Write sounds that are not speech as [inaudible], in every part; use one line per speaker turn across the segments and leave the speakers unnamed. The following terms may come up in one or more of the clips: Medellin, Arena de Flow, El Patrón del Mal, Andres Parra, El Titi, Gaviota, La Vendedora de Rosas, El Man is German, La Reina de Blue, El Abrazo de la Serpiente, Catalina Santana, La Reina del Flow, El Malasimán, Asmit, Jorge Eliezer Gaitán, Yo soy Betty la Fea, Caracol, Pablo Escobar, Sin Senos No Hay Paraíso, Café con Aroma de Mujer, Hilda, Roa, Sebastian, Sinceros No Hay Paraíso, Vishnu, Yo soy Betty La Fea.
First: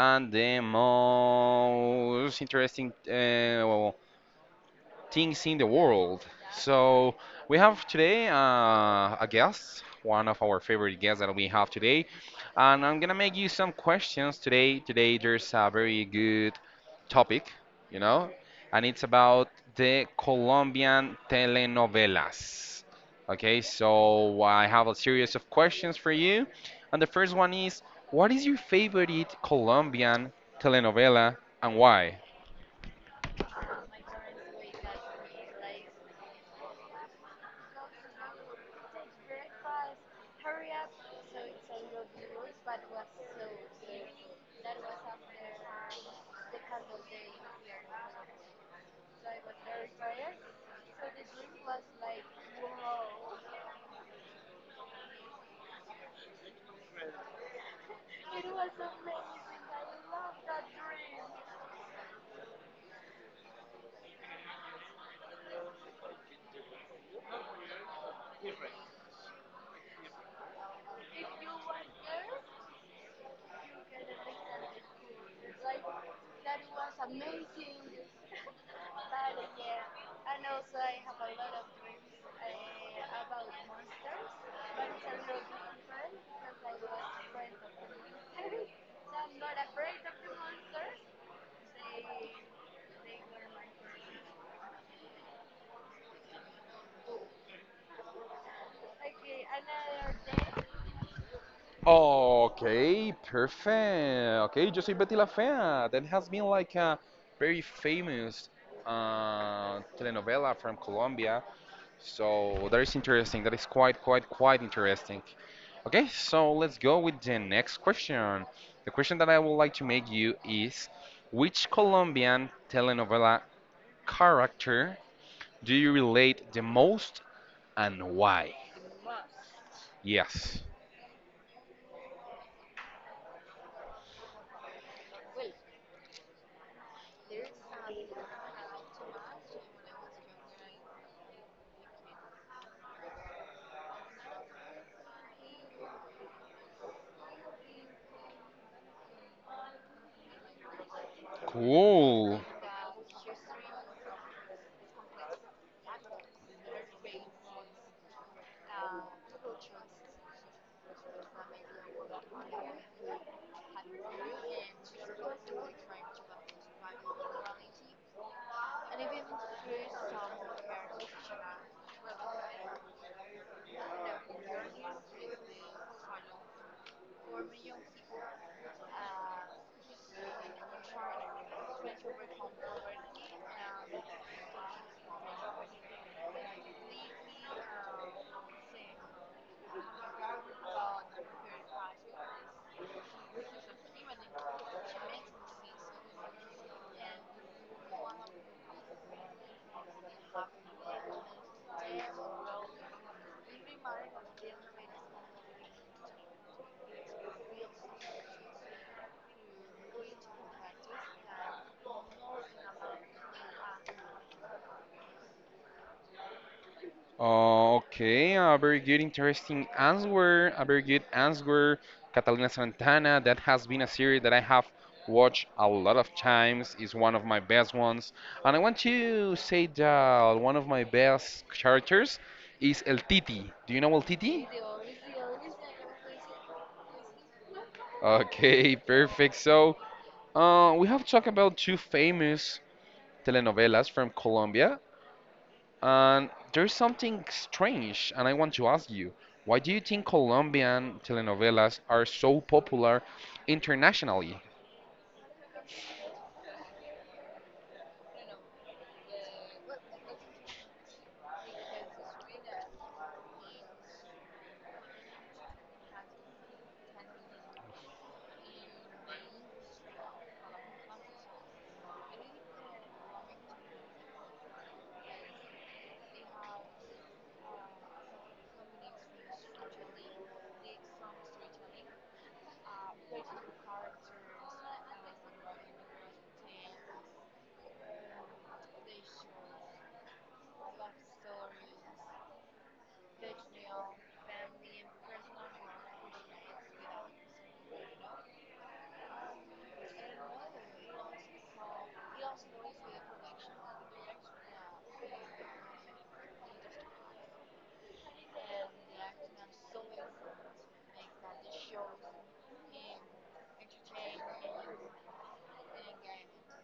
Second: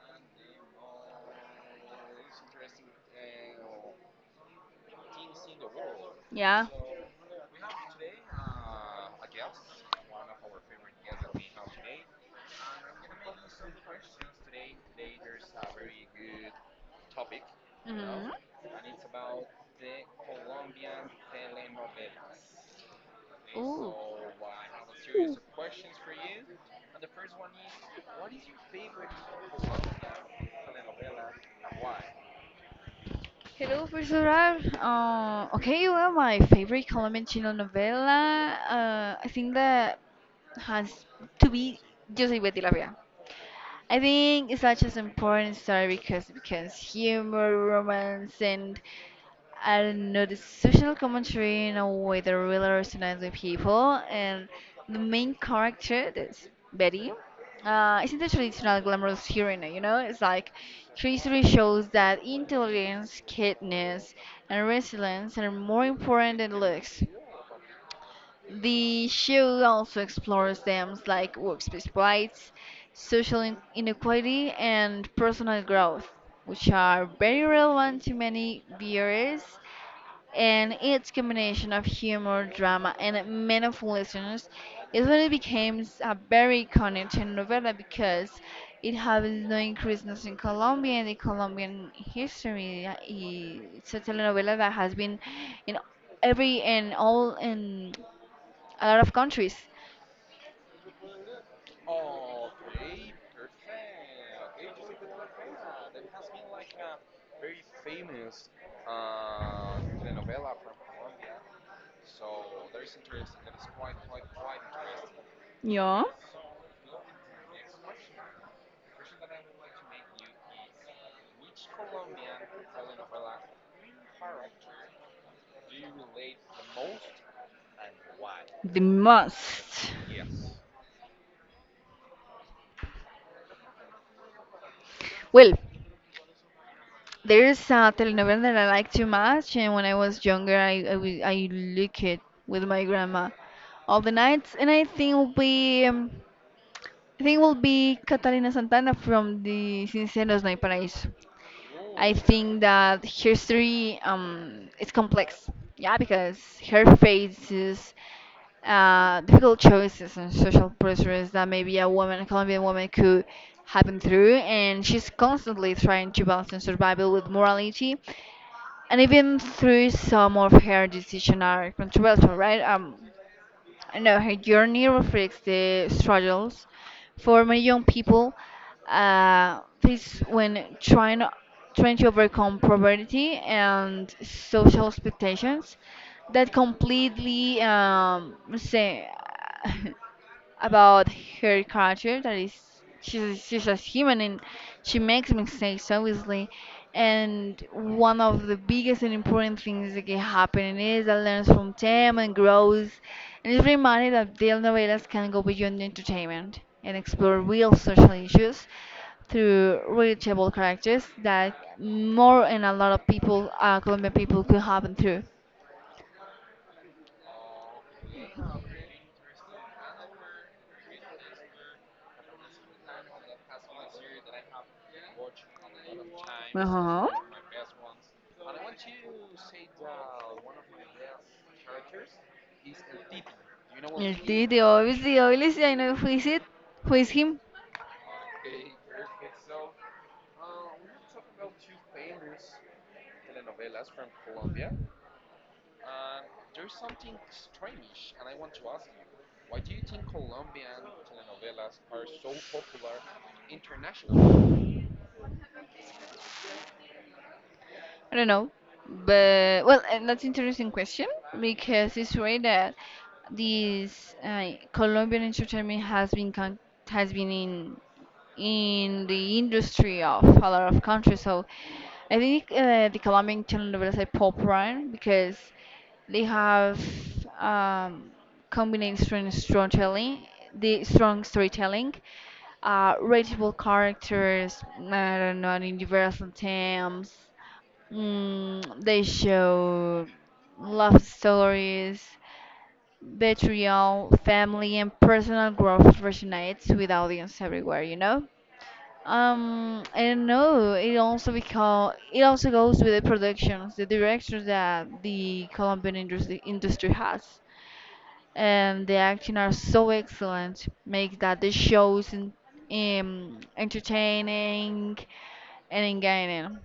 and the most interesting things in the world.
Yeah.
So we have today a guest, one of our favorite guests that we have today, and I'm gonna make you some questions today. Today there's a very good topic, you know, and it's about the Colombian telenovelas. Okay, so I have a series of questions for you, and the first one is, what is your favorite Colombian telenovela and why?
Hello, Professor. Okay, well, my favorite Colombian telenovela, I think that has to be Yo soy Betty la Fea. I think it's such an important story because humor, romance, and a social commentary in a way that really resonates with people. And the main character, that's Betty, isn't a traditional glamorous hero, you know? It's like her history shows that intelligence, kindness, and resilience are more important than looks. The show also explores themes like workspace rights, inequality, and personal growth, which are very relevant to many viewers, and its combination of humor, drama, and meaningful lessons is when it became a very iconic telenovela because it has no increases in Colombia and the Colombian history. It's a telenovela that has been in every and all in a lot of countries.
Okay, perfect. Okay, Yo Soy Betty La Fea. That has been like a very famous telenovela from Colombia. So that is interesting. That is quite, quite interesting.
Yeah,
Okay, so let's go with the next question. The question that I would like to make you is, which Colombian telenovela character do you relate the most and why?
the most.
Yes.
Well, there's a telenovela that I like too much, and when I was younger, I look it with my grandma all the nights, and I think will be Catalina Santana from the Sinceros No Hay Paraíso. I
Cool.
think that her story is complex, yeah, because her faces difficult choices and social pressures that maybe a woman, a Colombian woman, could happen through, and she's constantly trying to balance survival with morality, and even through some of her decisions are controversial, right? I know her journey reflects the struggles for many young people face when trying to overcome poverty and social expectations that completely say [laughs] about her culture that is she's a human, and she makes mistakes obviously, and one of the biggest and important things that can happen is that learns from them and grows, and is reminded that telenovelas can go beyond entertainment and explore real social issues through reachable characters that more and a lot of people Colombian people could happen through.
Oh, okay, a very good, interesting answer. A very good answer. Catalina Santana, that has been a series that I have watched a lot of times, is one of my best ones. And I want to say that one of my best characters is El Titi. Do you know El
El
Titi?
Titi, obviously, obviously, I know who is it, who is him.
Okay, [laughs] perfect. So, we have talked about two famous telenovelas from Colombia. And there's something strange, and I want to ask you, why do you think Colombian telenovelas are so popular internationally?
I don't know, but well, and that's interesting question because it's right that this Colombian entertainment has been in the industry of a lot of countries. So I think the Colombian telenovelas are popular because they have um, combined strong storytelling, the strong storytelling, relatable characters, I don't know, in diverse themes. Mm, they show love stories, betrayal, family, and personal growth resonates with audience everywhere, you know? I don't know. It also because it also goes with the productions, the directions that the Colombian industry has, and the acting are so excellent, make that the shows in, entertaining and engaging.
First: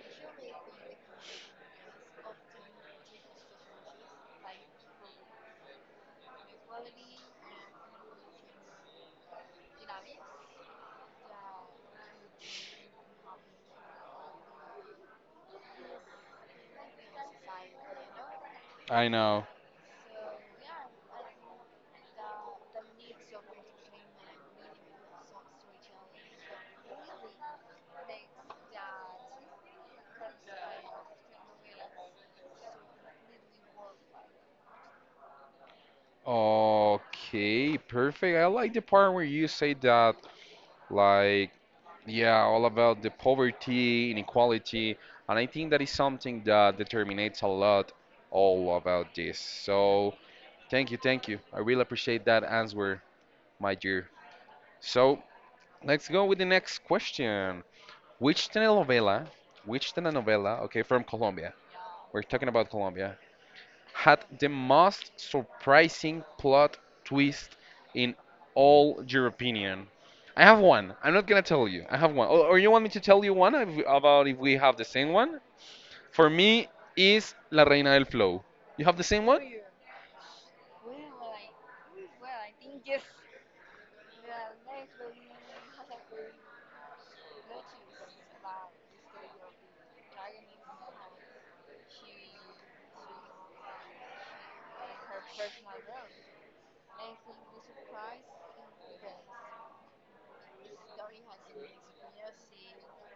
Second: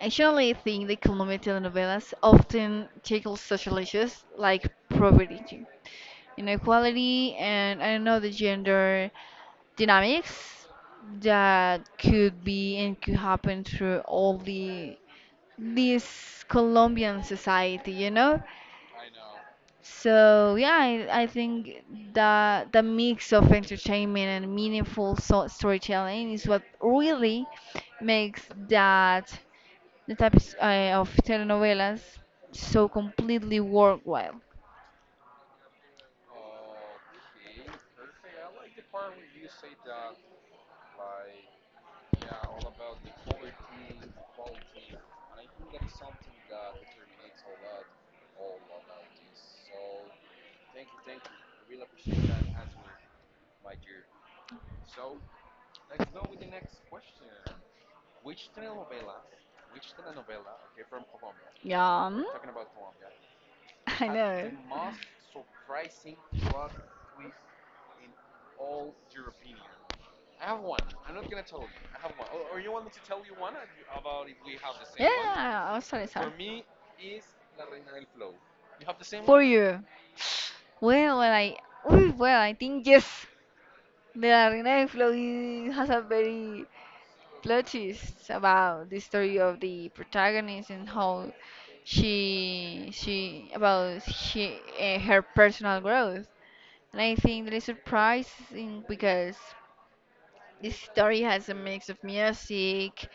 Actually, I think the Colombian telenovelas often tackle social issues like poverty, inequality, and I don't know the gender dynamics that could be and could happen through all the this Colombian society, you know?
I know.
So yeah, I think that the mix of entertainment and meaningful so storytelling is what really makes that the type of telenovelas so completely worthwhile.
Okay, perfect. I like the part where you say that, like, yeah, all about the poverty, inequality, and I think that is something that determinates a lot all about this. So, thank you, thank you. I really appreciate that answer, my dear. So, let's go with the next question. Which telenovela, which telenovela, okay, from Colombia,
Yeah,
we're
mm,
talking about Colombia,
[laughs] I
had the
know.
most surprising plot twist in all your opinion? I have one. I'm not gonna tell you. I have one. Or you want me to tell you one if, about if we have the same one?
Yeah, oh, sorry,
For
sorry.
me, is La Reina del Flow. You have the
For
same one?
one. You. Well, well, I, Ooh, well, I think yes. The Arena de Flow has a very plot twist about the story of the protagonist and how she about she her personal growth. And I think that is surprising because this story has a mix of music,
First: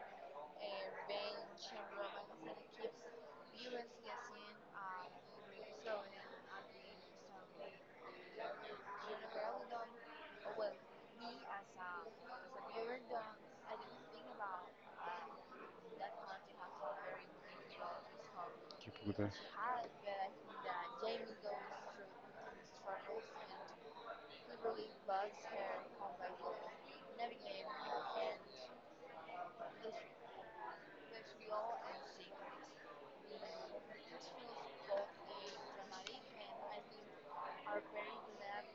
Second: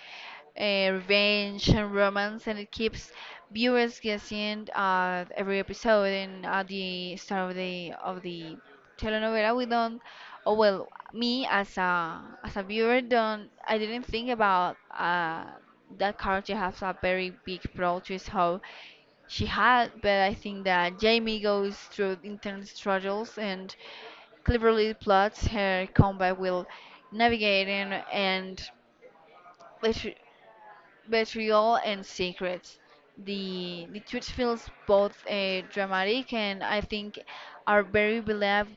revenge and romance, and it keeps viewers guessing at every episode and at the start of the telenovela. We don't, oh well, me as a viewer don't. I didn't think about that character has a very big plot twist how
Qué puta.
she had, but I think that Jamie goes through internal struggles and cleverly plots her combat will navigating and betrayal and secrets. The truth feels both dramatic, and I think are very believe,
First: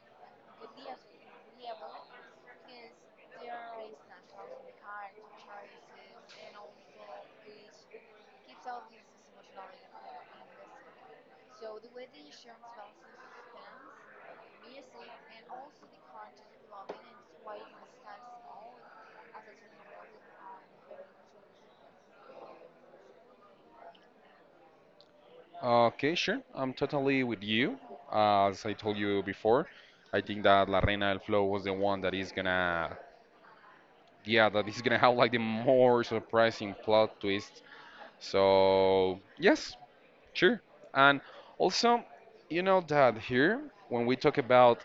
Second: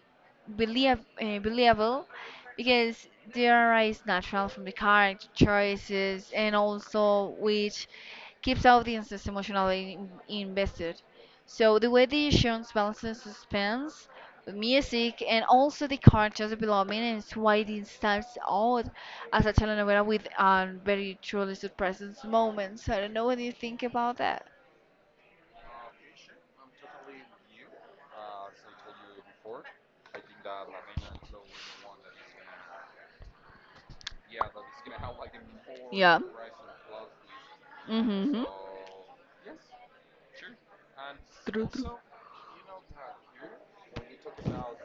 believe, uh, believable because they arise natural from the character choices and also which keeps audiences emotionally invested. So the way the actions balances suspense, music, and also the characters' development is why this stands out as a telenovela with very truly surprising moments. I don't know what you think about that.
Okay, sure. I'm totally with you. As I told you before, I think that La Reina del Flow was the one that is gonna yeah, that is gonna have like the more
Yeah.
surprising plot twist.
Mm-hmm.
So yes, sure. And
True, true.
also, you know that here when we talk about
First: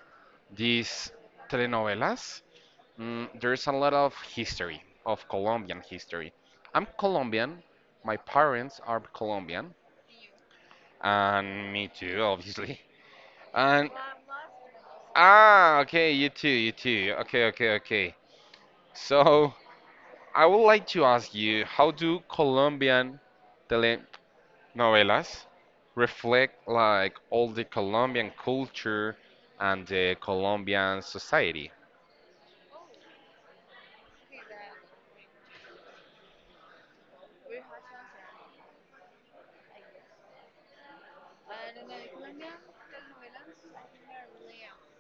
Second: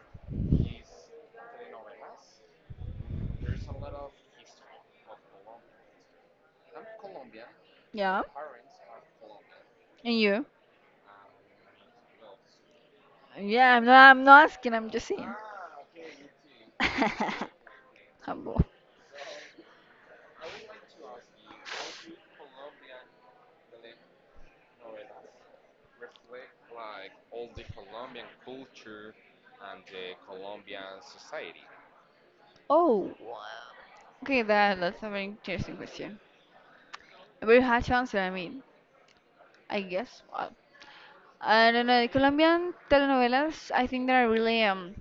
these telenovelas, mm, there's a lot of history of Colombian history. I'm Colombian. My
Yeah.
parents are Colombian,
And you?
and me too, obviously. [laughs]
Yeah,
And
I'm not asking, I'm just saying.
ah, okay, you too, you too. Okay,
[laughs]
okay, okay.
Humble.
So I would like to ask you, how do Colombian telenovelas reflect like all the Colombian culture and the Colombian society?
Oh, okay, that's a very interesting question. A very hard to answer, I mean, I guess. I don't know, the Colombian telenovelas, I think they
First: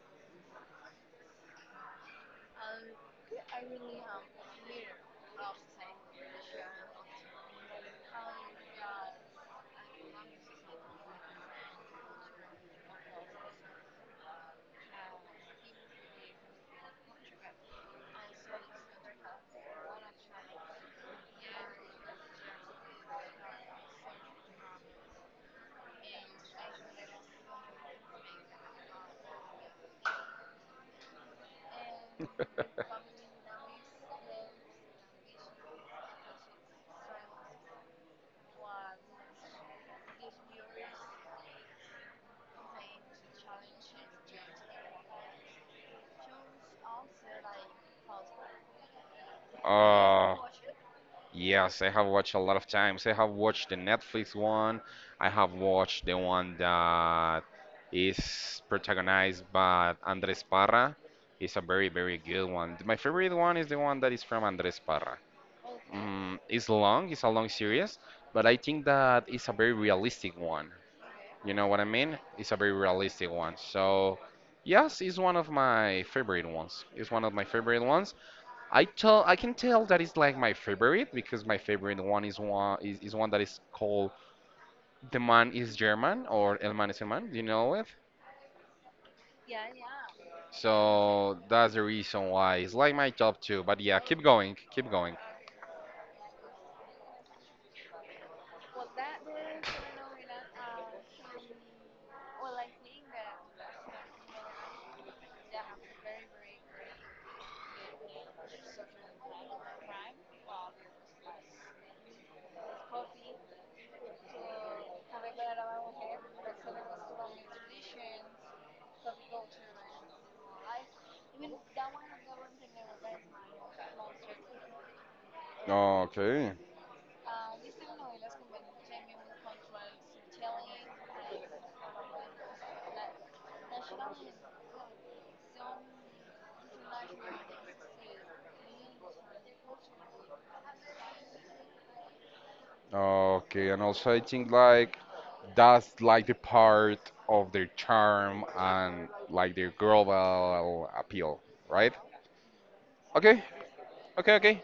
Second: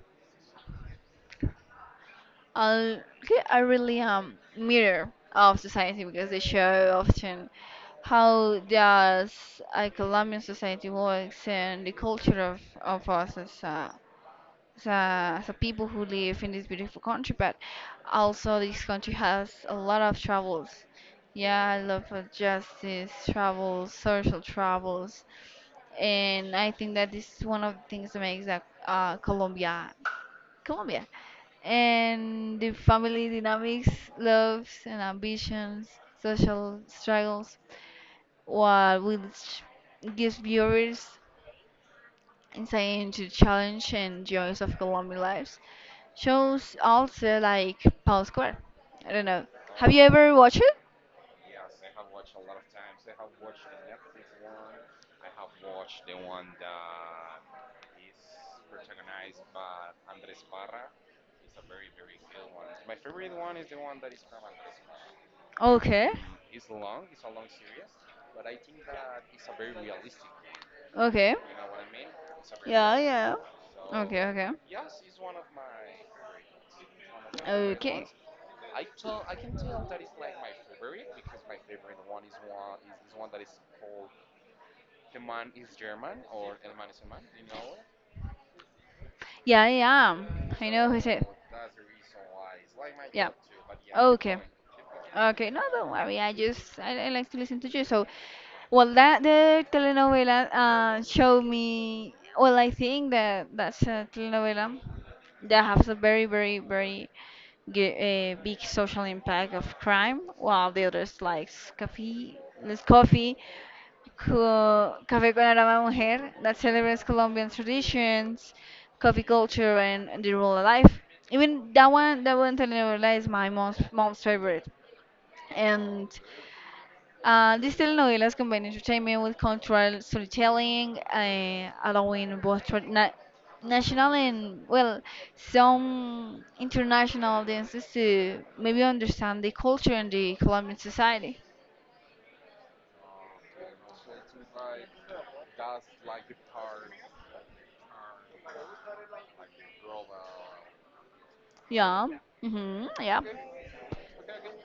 are are really, mirror of society because they show often how does a Colombian society works and the culture of us as, as a people who live in this beautiful country, but also this country has a lot of troubles. Yeah, I love justice, troubles, social troubles, and I think that this is one of the things that makes that Colombia, and the family dynamics, loves and ambitions, social struggles, while which gives viewers insight into challenge and joys of Colombian lives. Shows also like Paul Square. I don't know. Have you ever
Uh,
watched it?
Yes, I have watched a lot of times. I have watched the Netflix one. I have watched the one that is protagonized by Andres Parra. It's a very, very good one. My favorite one is the one that is from Andres Parra.
Okay.
Mm, it's long, it's a long series, but I think that it's a very realistic one.
Okay.
You know what I mean? It's a very
Yeah,
realistic
yeah.
one. So,
Okay, okay.
yes, it's one of my favorite ones. It's one of my favorite
Okay.
ones. I can tell that it's like my favorite because my favorite one is one that is called The Man is German or El Man is a Man. Do you know it?
Yeah, yeah. I know who said.
So that's the reason why it's like my
Yeah.
top two. But yeah,
Okay.
keep going.
Okay, no, don't worry. I like to listen to you. So, well, that the telenovela showed me. Well, I think that that's a telenovela that has a very big social impact of crime, while the others like coffee, Les Coffee, Café con Aroma Mujer, that celebrates Colombian traditions, coffee culture, and the rural life. Even that one telenovela is my mom's favorite, and
Okay.
these telenovelas combine entertainment with cultural storytelling, allowing both national and, well, some international audiences to maybe understand the culture and the Colombian society.
Okay. And also, I think like that's like the part of their charm and like their global appeal, right?
Yeah. Hmm. Yeah.
Okay. Okay. Okay.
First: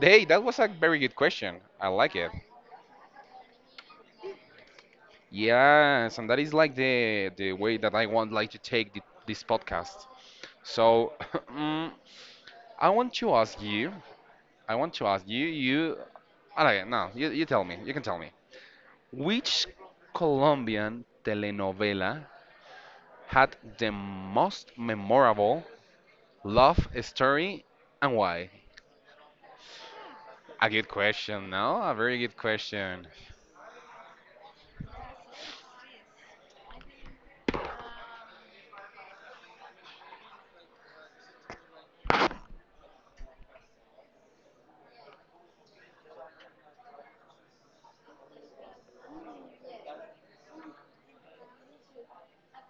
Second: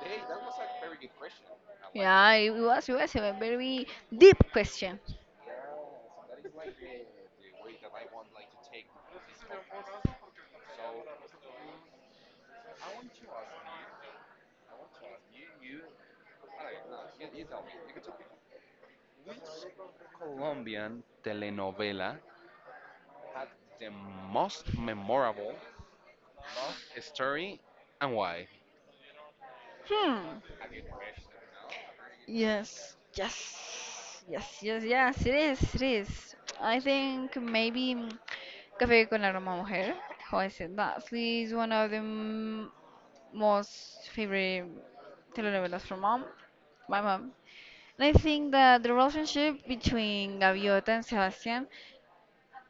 Hey, that was a very good question. I like it.
Yeah, it was a very deep question.
Yes, and that is like the way that I want like to take this podcast. So [laughs] [clears throat] mm, I want to ask you, I want to ask you, okay, no, you tell me, you can tell me, which Colombian telenovela had the most memorable love story and why?
Hmm.
A good question, no? A very good
Yes,
question.
yes, yes, yes, yes, it is, it is. I think maybe. Café con Aroma a Mujer. How I said that. She's one of the most favorite telenovelas from mom, my mom. And I think that the relationship between Gaviota and Sebastian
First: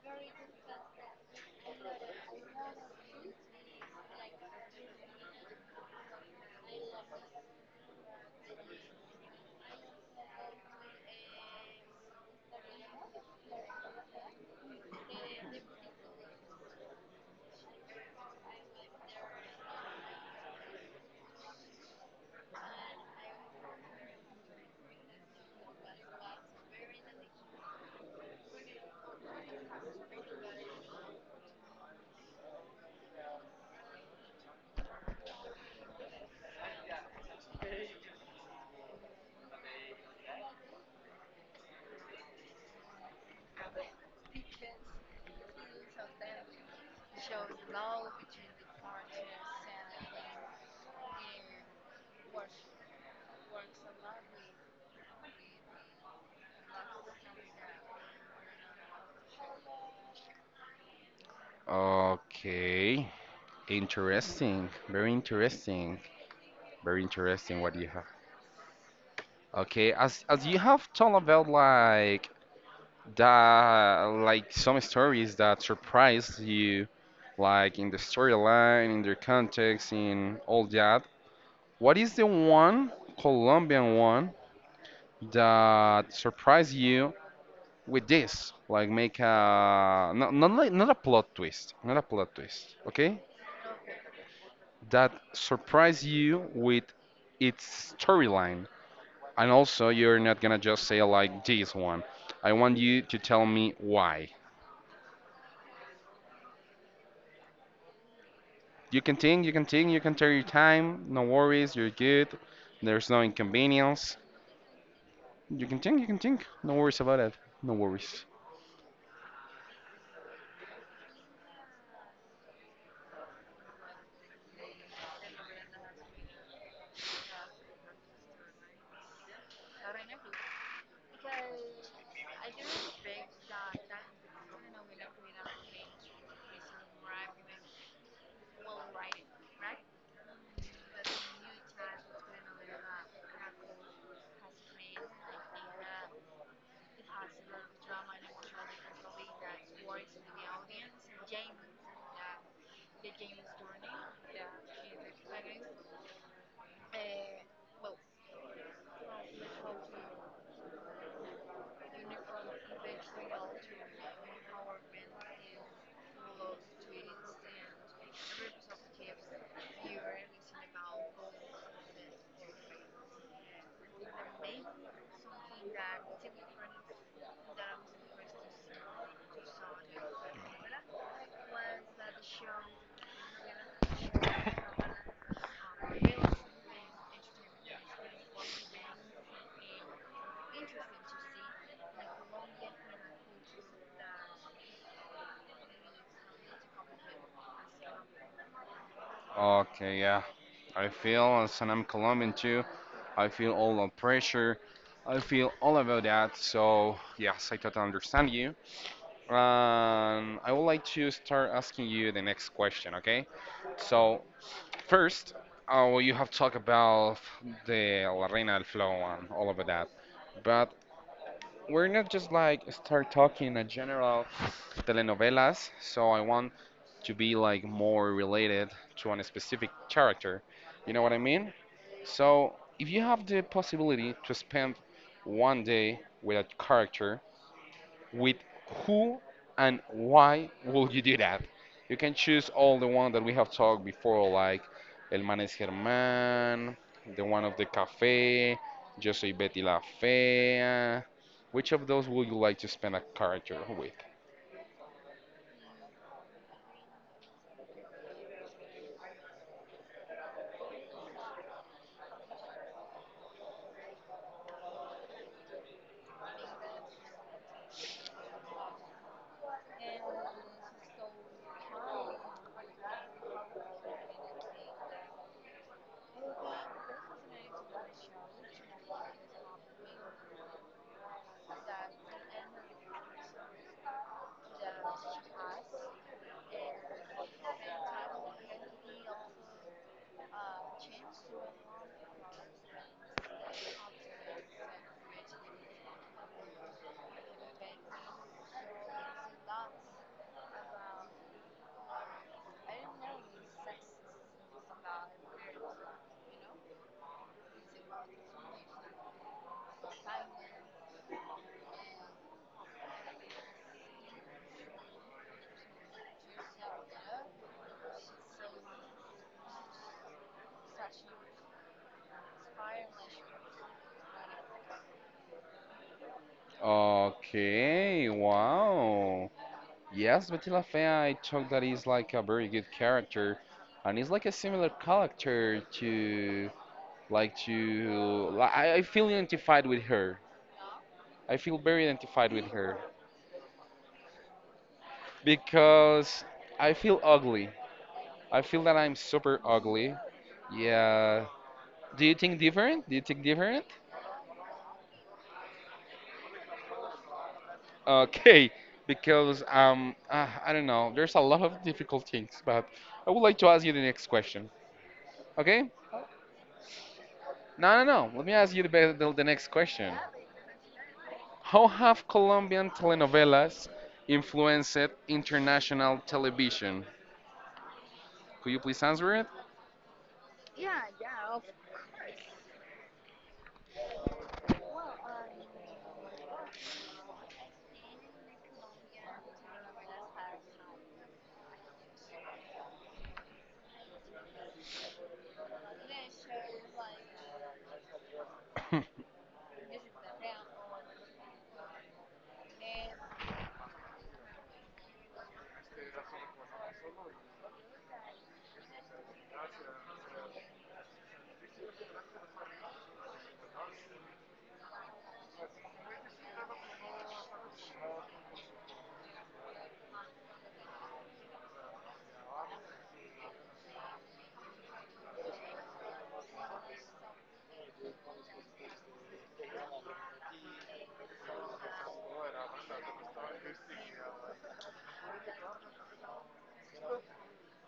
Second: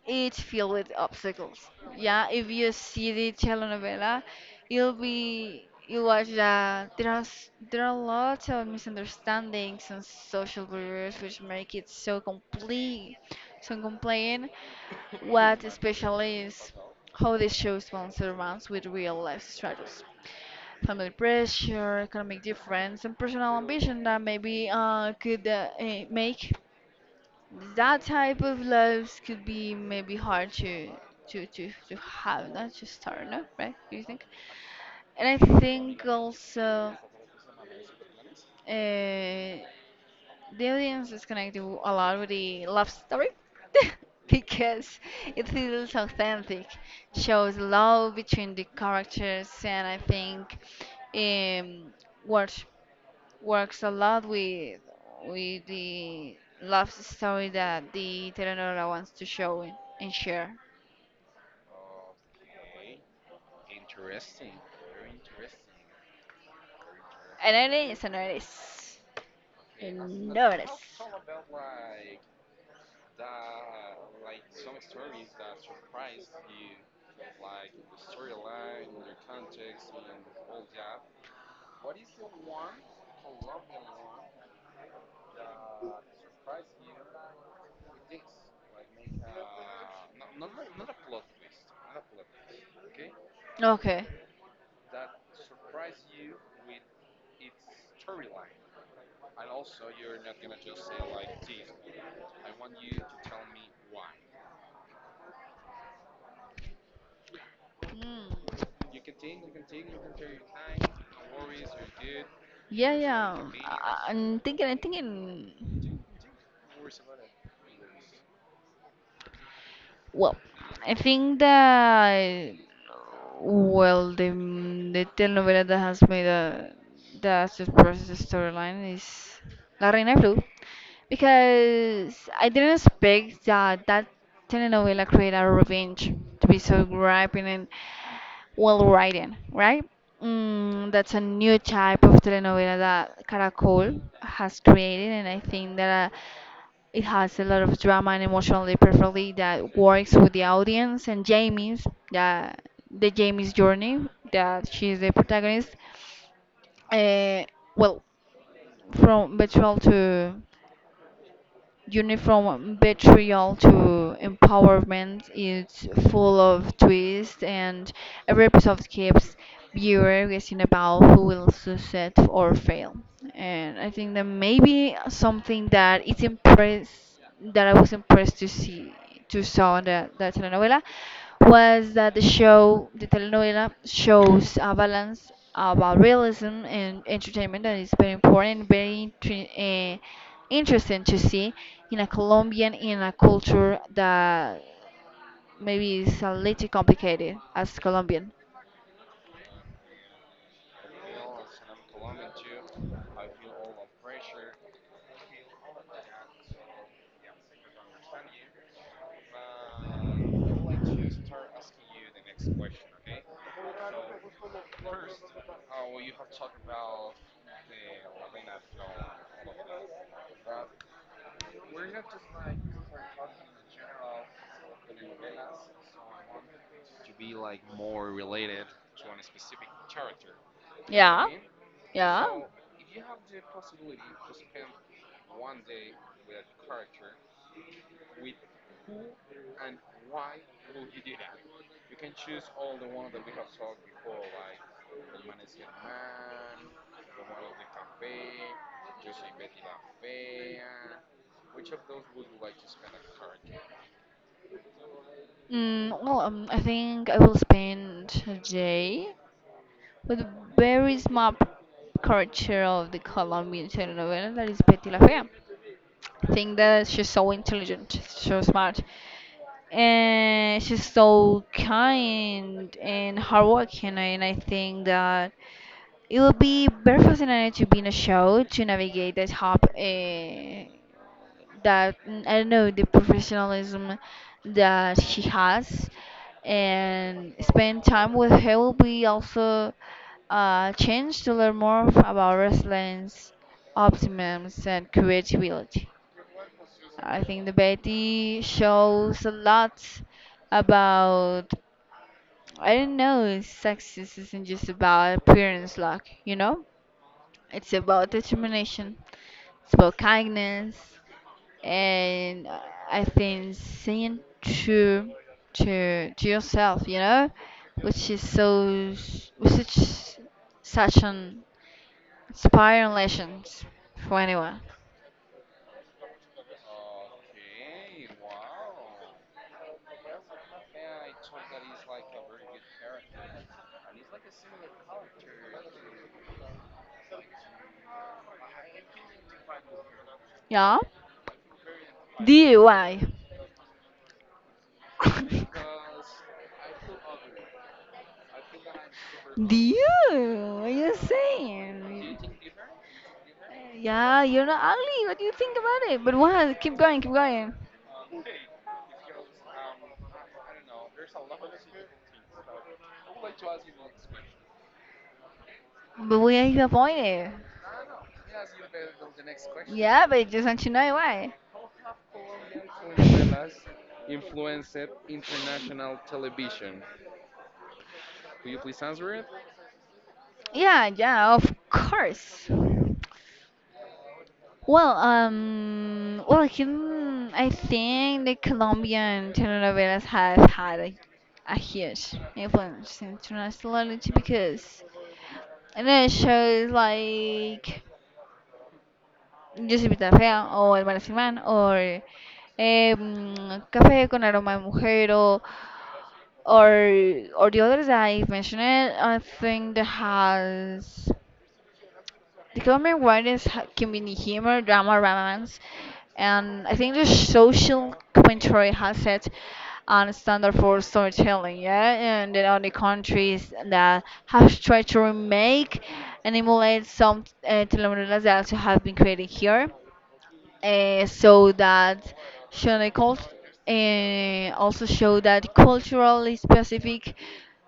it's filled with obstacles. Yeah, if you see the telenovela, you'll be you watch that there are there are lots of misunderstandings and social barriers which make it so complete, so complain. What especially is how the show surrounds with real life struggles, family pressure, economic difference, and personal ambition that maybe make that type of lives could be maybe hard to to have not to start, no? Right? Do you think? And I think also uh, the audience is gonna do a lot with the love story [laughs] because it feels authentic, shows love between the characters, and I think um, works works a lot with the love story that the telenovela wants to show and share.
Okay, interesting, very
An
interesting what you
artist, an artist,
okay,
an
as you have
artist.
told about like that, like some stories that surprised you, like in the storyline, in their context, in all that. What is the one Colombian one that surprised you with this? Like make a not not like not a plot twist. Okay,
Okay.
that surprised you with its storyline. And also, you're not gonna just say like this one. I want you to tell me why.
Mm.
You can think, you can take your time. No worries, you're good.
Yeah,
There's no
yeah.
inconvenience.
I'm thinking. I'm thinking.
You can think. No worries about it. No worries.
Well, I think that well the telenovela that has made a that surprised the surprising storyline is La Reina de Blue because I didn't expect that that telenovela create a revenge to be so gripping and well written, right? Mm, that's a new type of telenovela that Caracol has created, and I think that. It has a lot of drama and emotionally perfectly that works with the audience and Jamie's that the Jamie's journey that she's the protagonist. Uh, well, from betrayal to journey from betrayal to empowerment is full of twists, and every episode keeps viewer guessing about who will succeed or fail. And I think that maybe something that it's impressed that I was impressed to see to saw in the telenovela was that the show, the telenovela, shows a balance about realism and entertainment that is very important, very uh, interesting to see in a Colombian in a culture that maybe is a little complicated as Colombian.
Okay, yeah. I feel as an I'm Colombian too. I feel all the pressure. I feel all about that. So yes, I totally understand you. I would like to start asking you the next question. Okay. So first, oh, you have talked about the La Reina del Flow and all of that, but we're not just like start talking a general telenovelas. So I want to be like more related to a specific character. You know what I
Yeah,
mean?
yeah.
So if you have the possibility to spend one day with a character, with who and why will you do that? You can choose all the one that we have talked before, like El Manes Germán, the one of the cafe, Yo Soy Betty La Fea. Which of those would you like to spend a character with?
Well, I think I will spend a day with very small character of the Colombian telenovela that is Betty La Fea. I think that she's so intelligent, so smart, and she's so kind and hardworking, and I think that it will be very fascinating to be in a show to navigate that I don't know the professionalism that she has, and spend time with her will be also a chance to learn more about wrestling's optimism and creativity. I think the Betty shows a lot about I don't know, sexism isn't just about appearance luck, you know? It's about determination, it's about kindness, and I think seeing true to yourself, you know, which is such an inspiring lesson for anyone.
Okay, wow. Yes, Betty La Fea, I thought that is like a very good character, and it's like a similar character to I feel identified with her.
Yeah.
I feel very identified
Do
with
you?
her
Why? [laughs]
because I feel ugly. I feel that I'm super
Do
ugly.
you? What you
Yeah.
saying?
Do you think different?
Yeah, you're not ugly. What do you think about it? But what? Keep going, keep going.
Okay, because I don't know. There's a lot of difficult things, but I would like to ask you the next question. Okay?
But we are disappointed.
No, no, no. Let me ask you the next question.
Yeah, but I just want to know why.
How have Colombian telenovelas influenced international television? Could you please answer it?
Yeah, yeah, of course. Well, I think the Colombian telenovelas have had a huge influence internationally too, because and then shows like
[laughs]
Yo soy Pita Fea o El Malasimán or Café con Aroma de Mujer o Or the others that I've mentioned, I think that has the common one is community humor, drama, romance, and I think the social commentary has it on standard for storytelling, yeah, and then other countries that have tried to remake and emulate some telenovelas that also have been created here so that Shoney cult also show that culturally specific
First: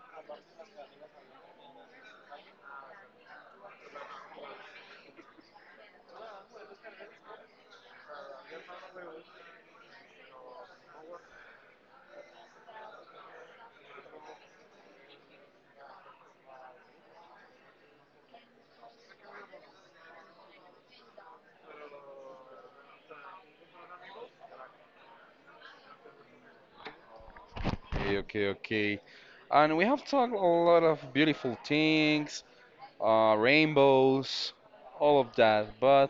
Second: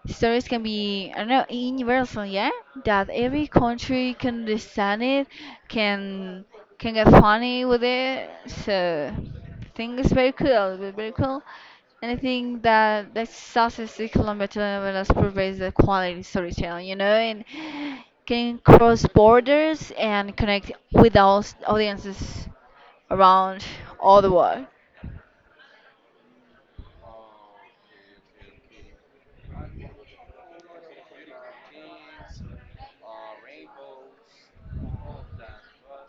stories can be, I don't know, universal, yeah. That every country can understand it, can can get funny with it. So I think it's very cool, very cool. And I think that that success the kilometer Velas provides a quality storytelling, you know, and can cross borders and connect with all audiences around all the world.
Okay. And we have talked a lot of beautiful things, rainbows, all of that. But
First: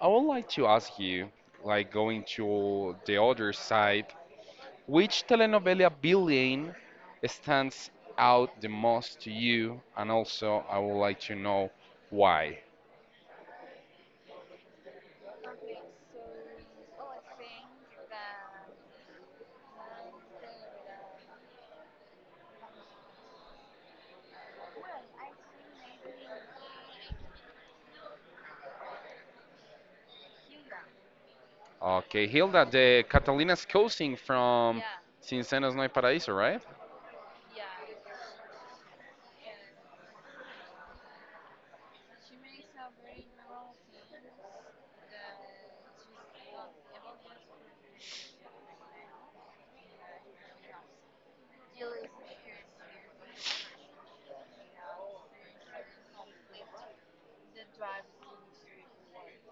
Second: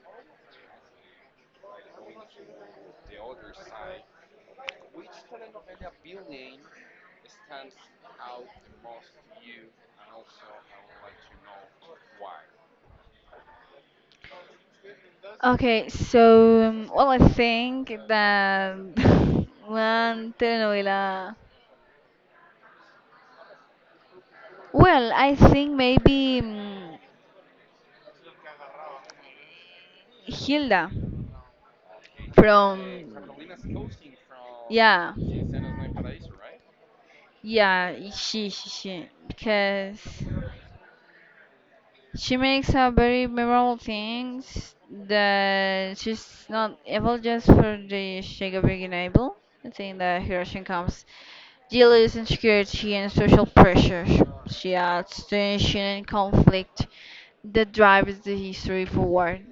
I would like to ask you, like going to the other side, which telenovela villain stands out the most to you? And also, I would like to know why.
Okay, so well, I think that [laughs] one telenovela. Well, I think maybe Hilda
Okay, Hilda,
from.
the Catalina's cousin from
Yeah,
Sin Senos No Hay Paraíso, right?
yeah, she, because she makes a very memorable things that she's not able just for the sake of being able. I think that Hiroshi comes Deal is insecurity and social pressures. She adds tension and conflict that drives the history forward.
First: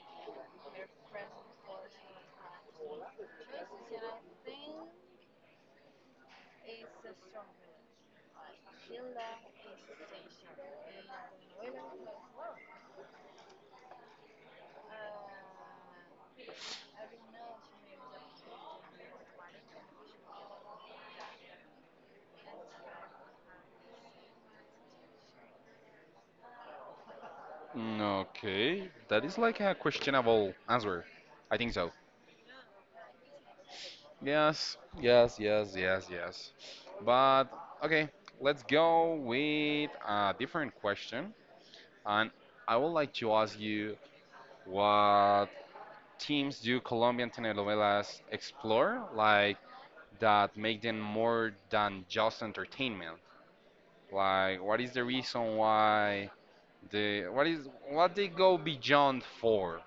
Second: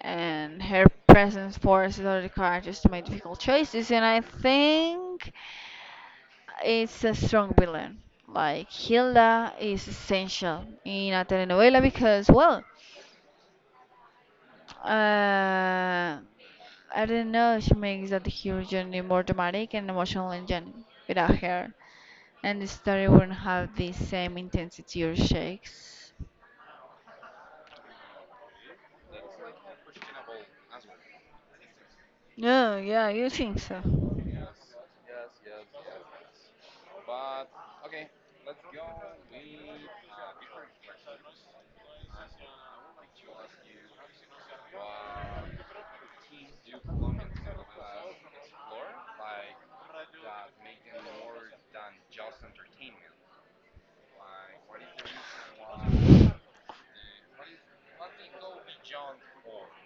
And her presence forces other characters to make difficult choices, and I think it's a strong villain. Like Hilda is essential in a telenovela because, well, uh, I don't know, she makes that hero journey more dramatic and emotional and without her. And the story won't have the same intensity or shakes.
Mm, okay, that is like a questionable answer. I think so.
Yeah, yeah, you think so.
Yes. But okay, let's go with a different question. And I would like to ask you what themes do Colombian telenovelas explore, like that make them more than just entertainment? Like, what is the reason why the what is what they go beyond for?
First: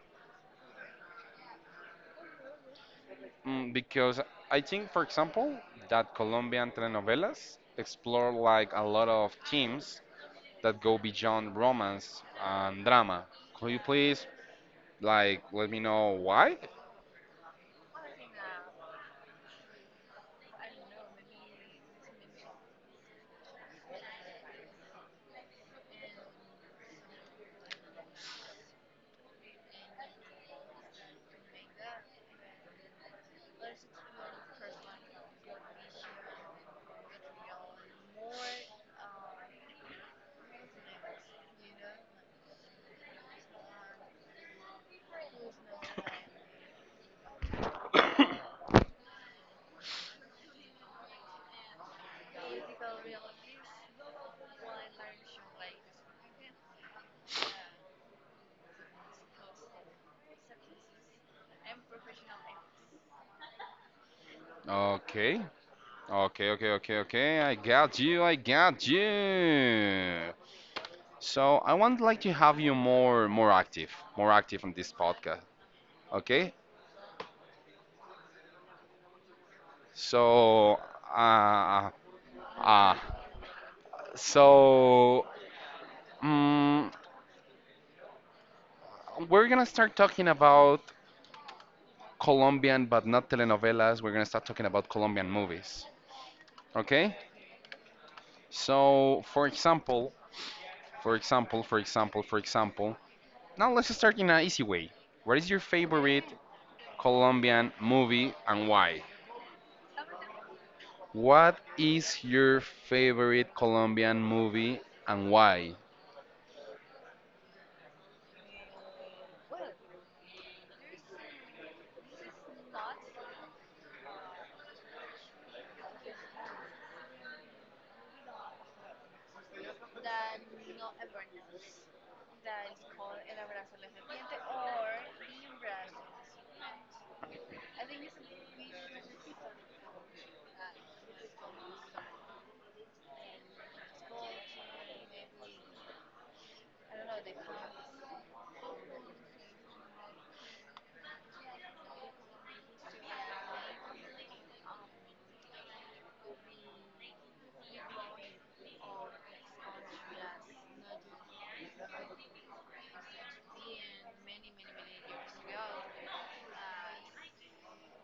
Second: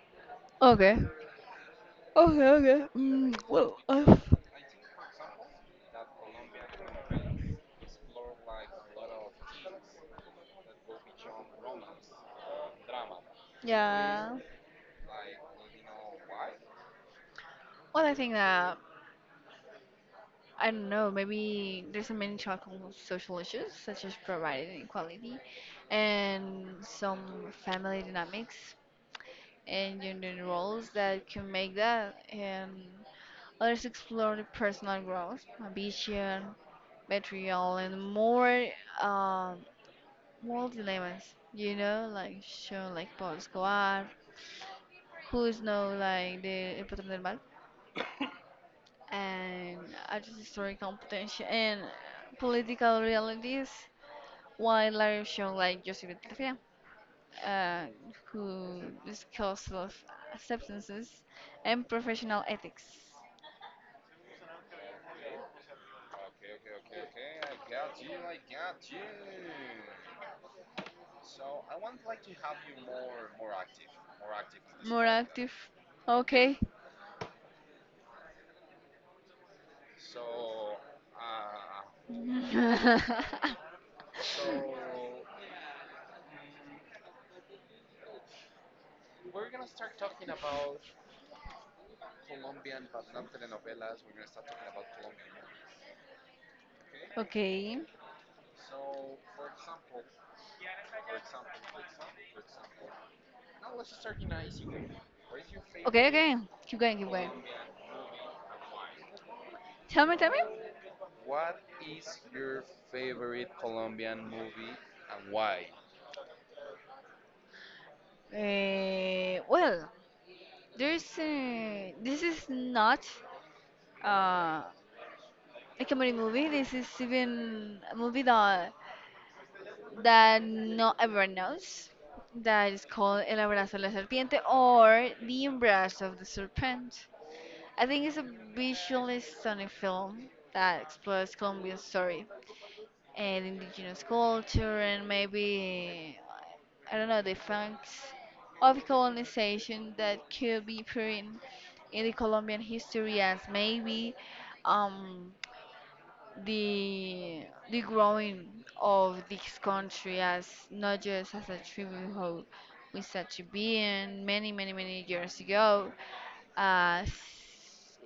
Okay. Okay, okay.
Mm,
Well, I
because I think, for example, that Colombian telenovelas explore like a lot of themes that go beyond romance and drama. Could you please
yeah.
like let me know why?
Well, I think that, I don't know, maybe there's a many talking social issues, such as provided inequality and some family dynamics and gender roles that can make that. And others explore the personal growth, ambition, material, and more. Um, more dilemmas, you know, like shown like Pablo Escobar, who is now like the El Patrón del Mal, and artist historical potential and political realities, while Larry shown like Joseph Tafia, uh, who discussed of acceptances and professional ethics.
Okay, okay, okay. I got you. So I want like to have you more active, on this
More
podcast.
active.
Okay.
Okay.
So, uh,
[laughs]
uh, so. Mm, we're gonna start talking about Colombian, but not telenovelas. We're gonna start talking about Colombian movies. Okay?
okay.
So, for example. Now let's start in an easy way. What is your
Okay,
favorite
okay. Keep going, keep going.
Colombian movie and why?
Tell me, tell me.
What is your favorite Colombian movie and why?
Well, this is not uh, a comedy movie. This is even a movie that not everyone knows. That is called El Abrazo de la Serpiente or The Embrace of the Serpent. I think it's a visually stunning film that explores Colombia's story and indigenous culture and maybe, I don't know, the facts of colonization that could be put in the Colombian history as maybe um, the the growing of this country as not just as a tribal whole with such a being many many many years ago as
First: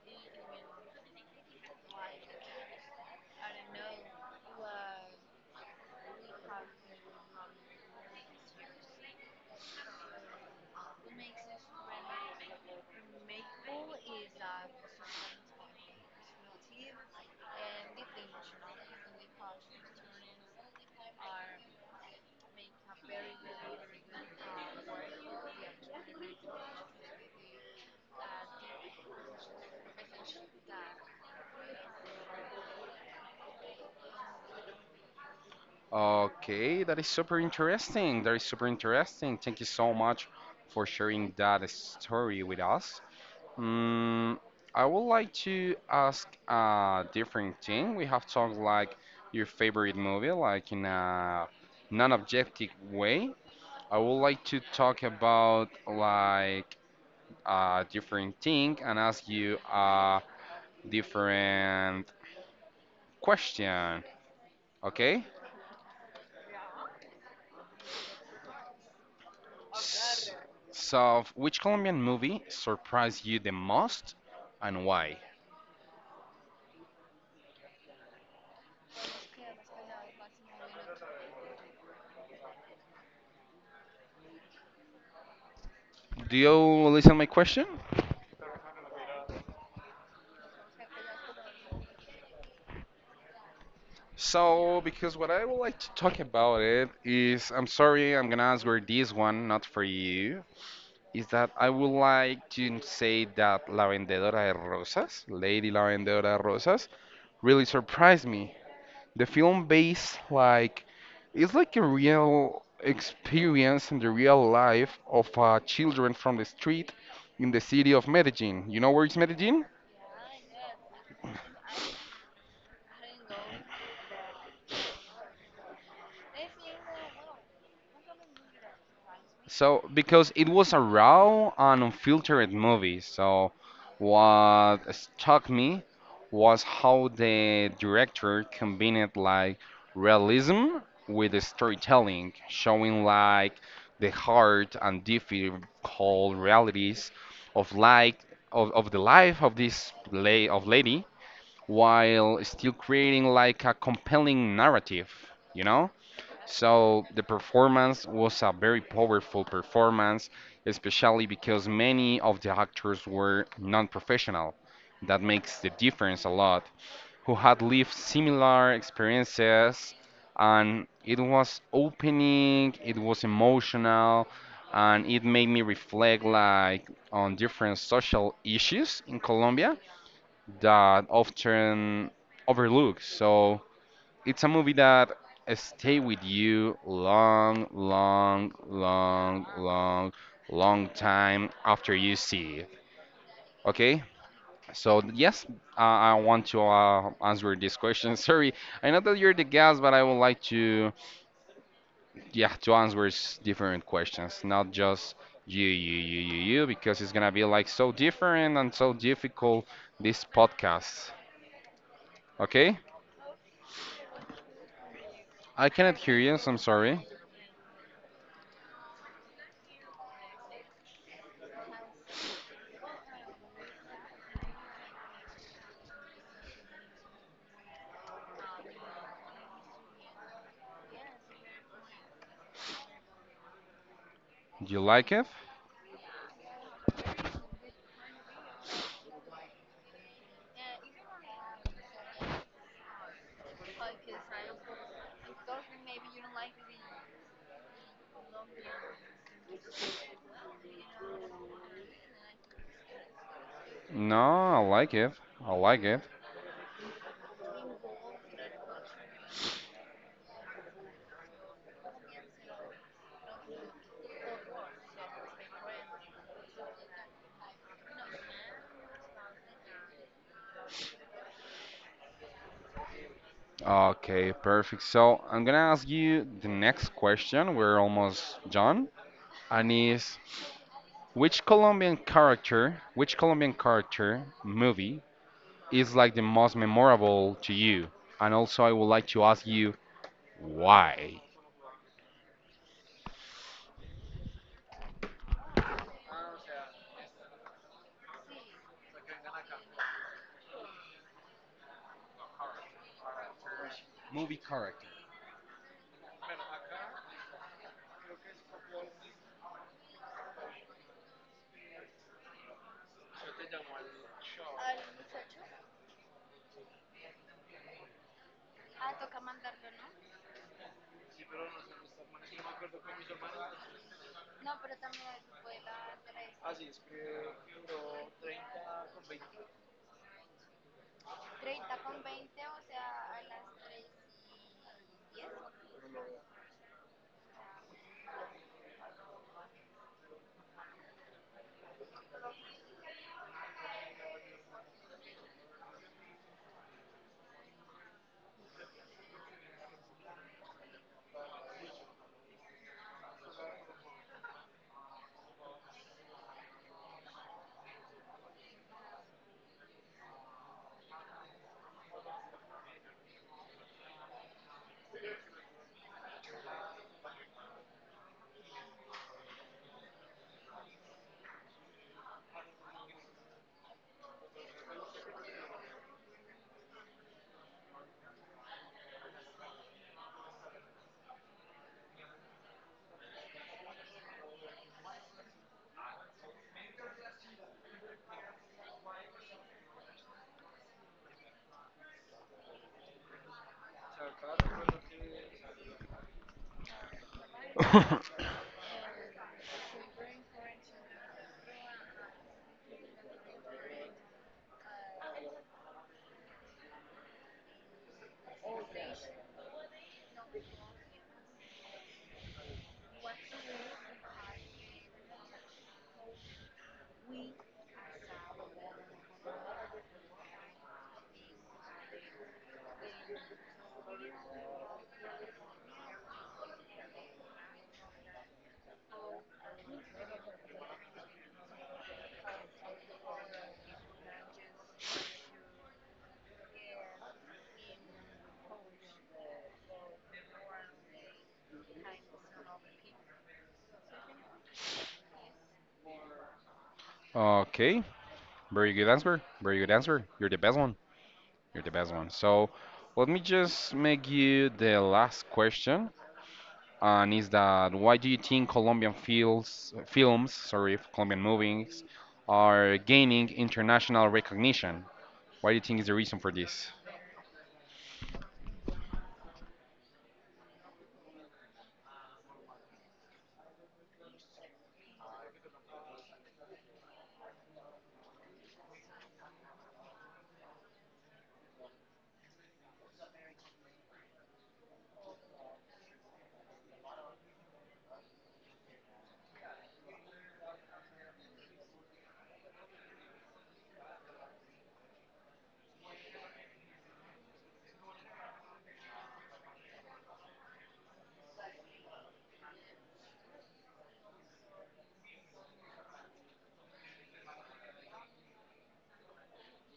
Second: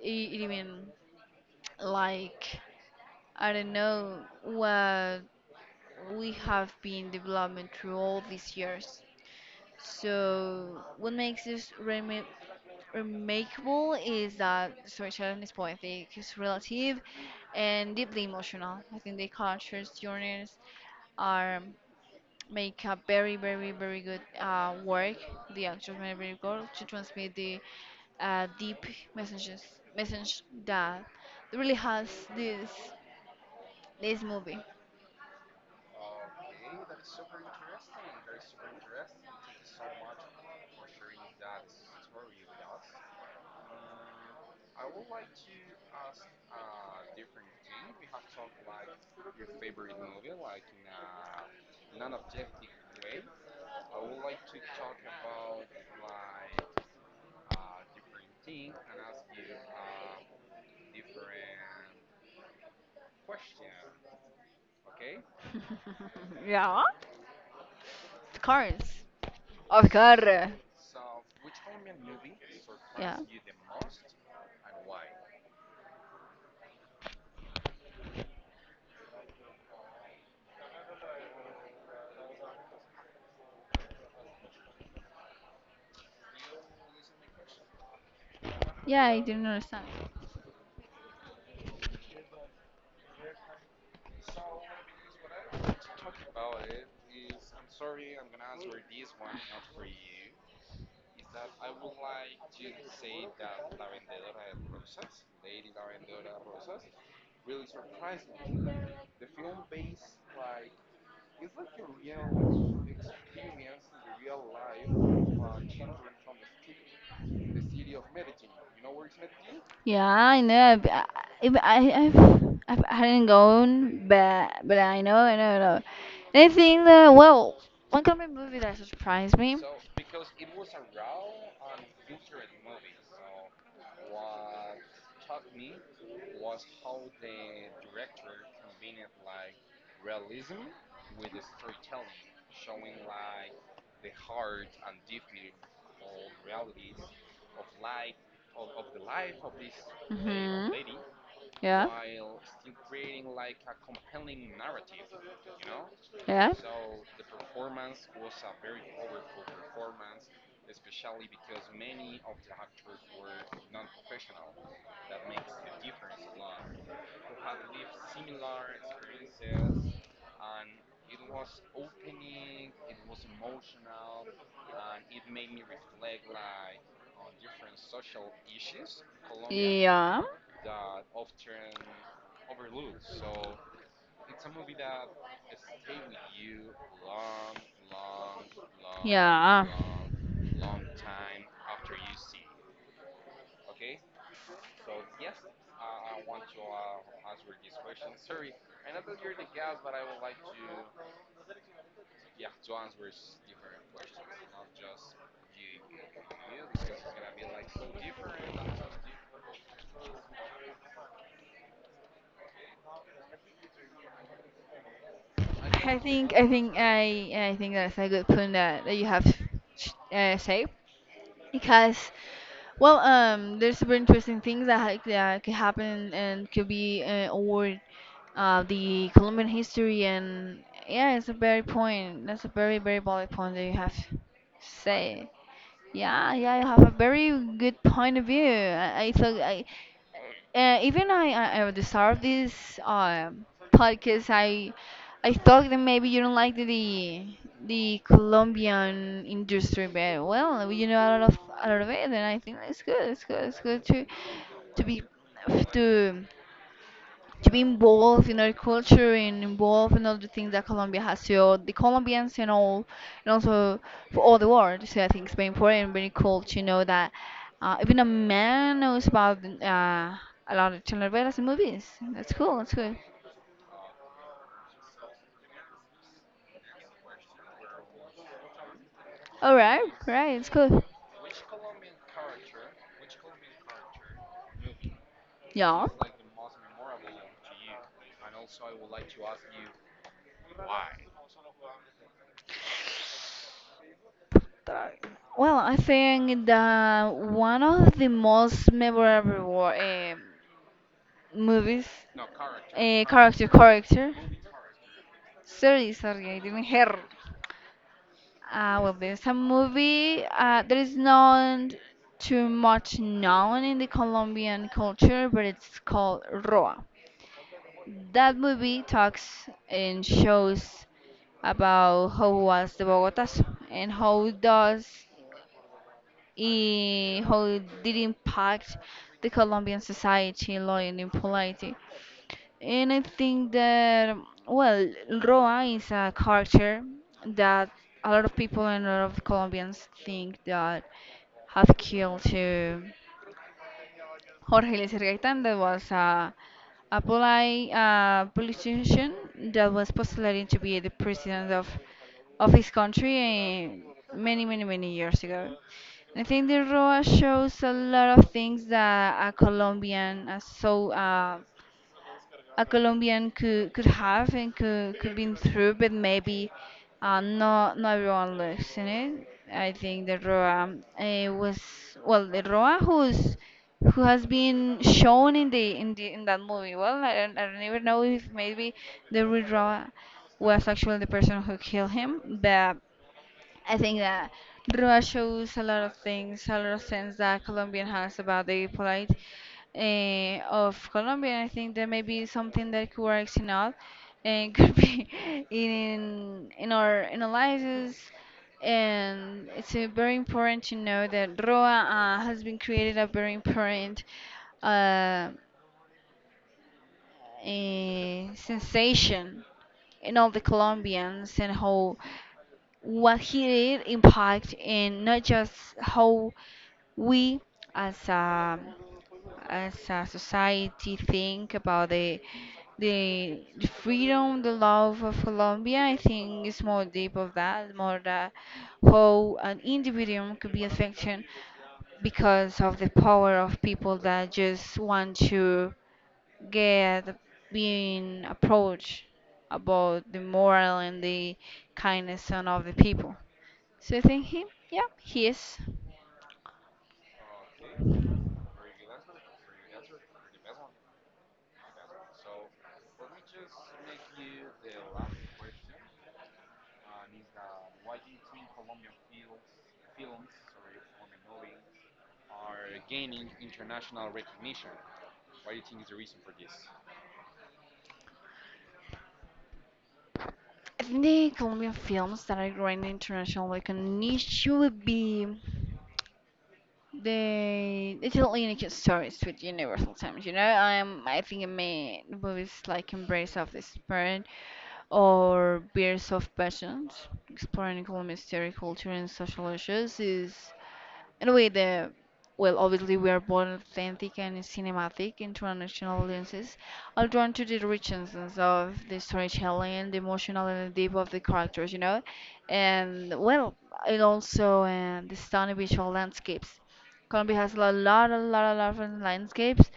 it even like I don't know what we have been developing through all these years. So, what makes this remakeable is that storytelling is poetic, it's relative, and deeply emotional. I think the cultures, journeys are make a very, very, very good work. The actors make very good to transmit the deep messages, message that really has this this movie.
Okay, that is super interesting. That is super interesting. Thank you so much for sharing that story with us. Mm, I would like to ask a different thing. We have talked like your favorite movie, like in a non-objective way. I would like to talk about like a different thing and ask you a different question. Okay?
The cards,
S- So, which Colombian movie
yeah.
surprised you the most and why? Do you listen my question?
Yeah, I didn't understand.
So, because what I would like to talk about it is, I'm sorry, I'm gonna answer this one, not for you. Is that I would like to say that La Vendedora de Rosas, Lady La Vendedora de Rosas, really surprised me. The film based like it's like a real experience in the real life of children from the street in the city of Medellin. You know where is Medellin?
Yeah, I know. I, if I, I hadn't gone, but I know, I know, I know. And I think that well, one comedy movie that surprised me.
So, because it was a raw and unfiltered movie, so what struck me was how the director combined like realism with the storytelling, showing like the hard and difficult realities of like of the life of this lay of
Mhm.
lady,
Yeah.
while still creating like a compelling narrative, you know? So the performance was a very powerful performance, especially because many of the actors were non-professional. That makes the difference a lot. Who had lived similar experiences, and it was opening, it was emotional, and it made me reflect like on different social issues in
Yeah.
Colombia
Yeah.
that often overlooked. So it's a movie that stay with you
Yeah.
long time after you see it. Okay? So yes, I want to answer this question. [laughs] Sorry, I know that you're the guest, but I would like to, yeah, to answer different questions, not just you, because it's gonna be like so different and so difficult this podcast. Okay? I cannot hear you, so I'm sorry.
I think that's a good point that you have say because well there's super interesting things that that could happen and could be over the Colombian history and yeah it's a very point that's a very very valid point that you have
Do you like it?
say. Yeah, yeah, you have a very good point of view. I thought I. Even at the start of this uh, podcast, I thought that maybe you don't like the Colombian industry, but well, you know a lot of it, and I think it's good. It's good. It's good
No, I
to
like
be
it. I like it.
to to be involved in our culture and involved in all the things that Colombia has to offer, the Colombians and all, and also for all the world. So I think it's very important and very cool to know that even a man knows about a lot of telenovelas and movies. That's cool. That's cool.
Okay, perfect. So I'm gonna ask you the next question. We're almost done.
All
And
right,
is
right. It's cool.
which Colombian character movie
Yeah.
is like the most memorable to you? And also, I would like to ask you why.
Try. Well, I think that one of the most memorable movies, character.
Movie character.
Sorry, sorry, I didn't hear. Well, there's a movie that is not too much known in the Colombian culture, but it's called Roa. That movie talks and shows about how was the Bogotas and how does how it did impact the Colombian society, law and in polity. And I think that, well, Roa is a character that a lot of people and a lot of Colombians think that have killed to Jorge Eliezer Gaitán, that was a politician that was postulating to be the president of his country many, many, many years ago. I think the Roa shows a lot of things that a Colombian, a Colombian could have and could been through, but maybe not not everyone looks in it. I think the Roa was well the Roa who has been shown in the in that movie. Well, I don't even know if maybe the real Roa was actually the person who killed him, but I think that Rua shows a lot of things, a lot of sense that Colombian has about the polite of Colombia. I think there may be something that could work in all and [laughs] could be in our analysis.
[laughs] [coughs]
And it's very important to know that Roa has been created a very important uh, sensation in all the Colombians and how what he did impact in not just how we as a as a society think about the the freedom, the love of Colombia. I think it's more deep of that, more that how an individual could be affected because of the power of people that just want to get being approached about the moral and the kindness and of the people. So I think he, yeah, he is.
Okay, very good answer. Very good answer. You're the best one. You're the best one. So let me just make you the last question. And is that why do you think Colombian Colombian movies are gaining international recognition? What do you think is the reason for this?
I think the Colombian films that are growing international, like a niche, would be the Italian stories with Universal themes. You know, I think it may movies like Embrace of the Spirit or Beers of Passions, exploring Colombia's story, culture, and social issues is. Anyway, the well, obviously we are born authentic and cinematic international audiences are drawn to the richness of the storytelling, the emotional and the deep of the characters, you know, and well, and also the stunning visual landscapes. Colombia has a lot, lot, a lot, a lot of different landscapes,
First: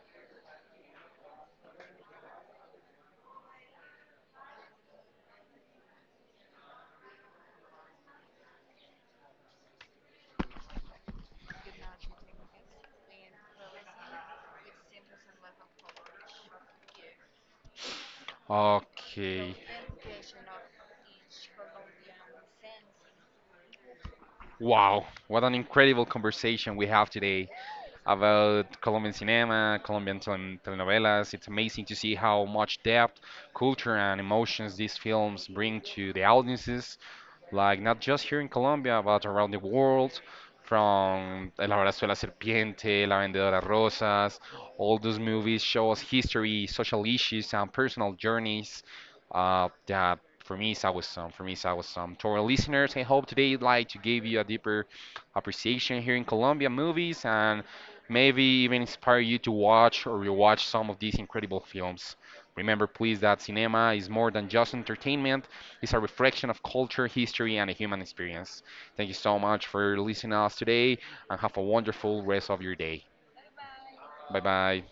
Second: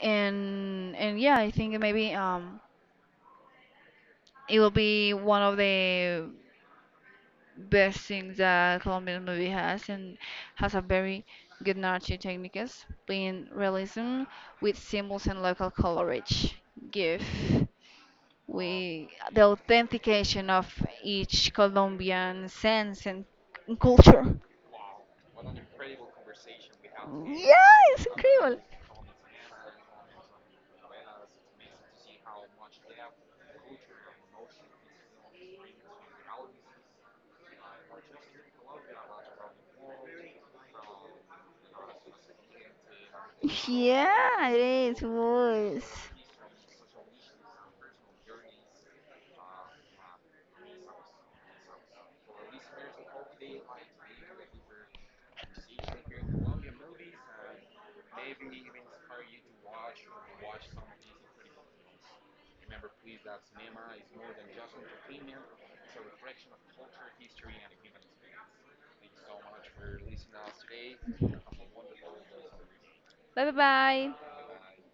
and yeah, I think maybe it will be one of the best thing that Colombian movie has and has a very good narrative techniques, being realism with symbols and local colorage. Give we the
Okay.
authentication of each Colombian sense and culture.
Wow, what an incredible conversation we have today
Yeah, it's incredible.
about Colombian cinema, Colombian telenovelas. It's amazing to see how much depth, culture, and emotions these films bring to the audiences, like not just here in Colombia, but around the world, from El Abrazo de la Serpiente, La Vendedora de Rosas.
Yeah, it
All
is.
those movies
Was.
show us history, social issues, and personal journeys. That for me is awesome. For me is awesome. To our listeners, I hope today like to give you a deeper appreciation here in Colombia movies and maybe even inspire you to watch or rewatch some of these incredible films. Remember, please, that cinema is more than just entertainment. It's a reflection of culture, history, and the human experience. Thank you so much for listening to us today and have a wonderful rest of your day.
Bye bye.
Bye bye.